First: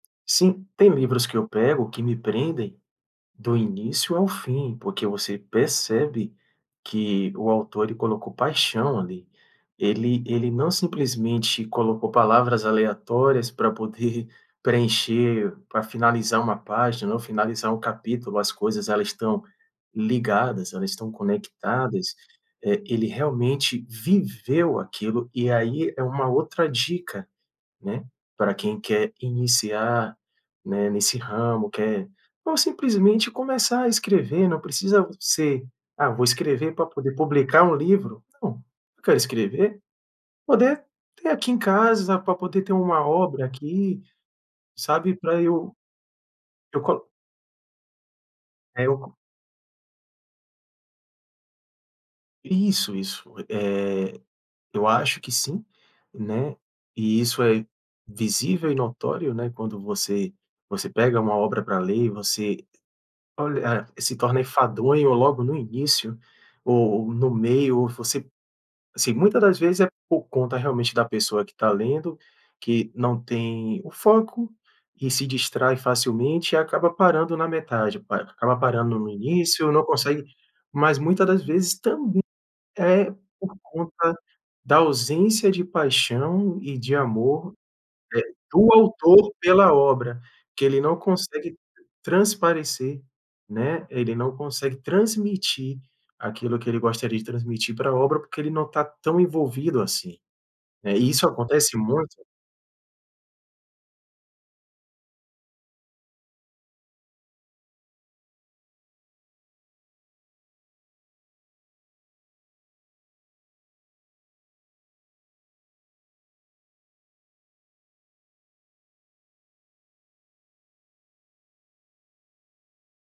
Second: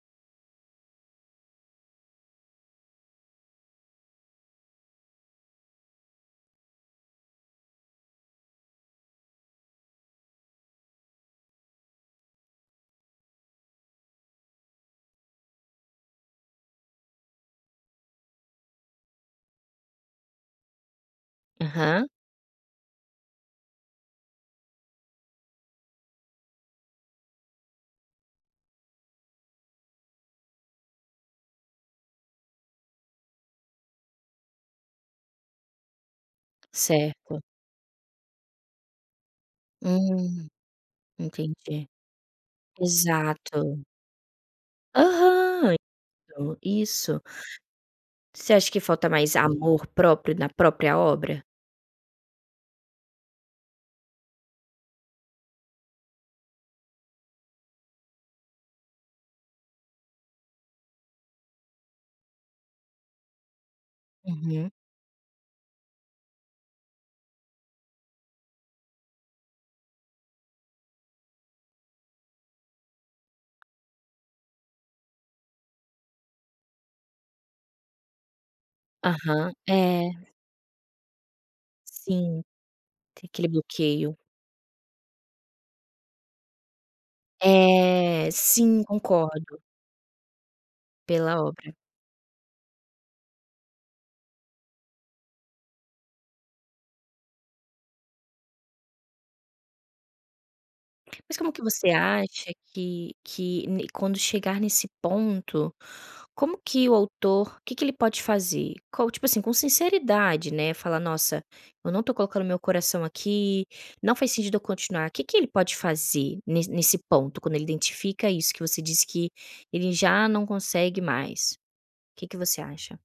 Sim. Tem livros que eu pego que me prendem do início ao fim, porque você percebe que o autor, ele colocou paixão ali. Ele ele não simplesmente colocou palavras aleatórias pra poder preencher pra finalizar uma página ou finalizar um capítulo, as coisas, elas estão ligadas, elas estão Aham. conectadas, eh, ele realmente viveu aquilo, e aí é uma outra dica, né, pra quem quer iniciar, né, nesse ramo, quer não simplesmente começar a escrever, não precisa ser: "Ah, vou escrever pra poder Certo. publicar um livro". Não, eu quero escrever, Hum, poder ter aqui em entendi. casa, pra poder ter uma obra Exato. aqui, sabe, pra eu Aham. eu co Isso. Você acha que É, eu falta co mais amor próprio na própria obra? Isso, isso. Eh, eu acho que sim, né, e isso é visível e notório, né, quando você você pega uma obra pra ler e você olha ah, e se torna Uhum. enfadonho logo no início ou no meio, ou você assim, muita das vezes é por conta, realmente, da pessoa que está lendo, que não tem o foco e se distrai facilmente, e acaba parando na metade, pa acaba parando no Aham, início, não é. consegue mas muita das vezes também Sim. é Tem aquele por conta bloqueio. da ausência de paixão e de amor, É, eh, do sim, autor concordo. pela obra, que ele não Pela consegue obra. transparecer, né, ele não consegue transmitir aquilo que ele gostaria de transmitir pra obra, porque ele não está tão envolvido assim, né, e isso Mas como que acontece você muito acha que que n quando chegar nesse ponto, como que o autor o que que ele pode fazer? Qual, tipo assim, sinceridade, né, falar: "Nossa, eu não estou colocando meu coração aqui, não faz sentido eu continuar". Que que ele pode fazer ne nesse ponto, quando ele identifica isso que você disse que ele já não consegue mais? Que que você acha?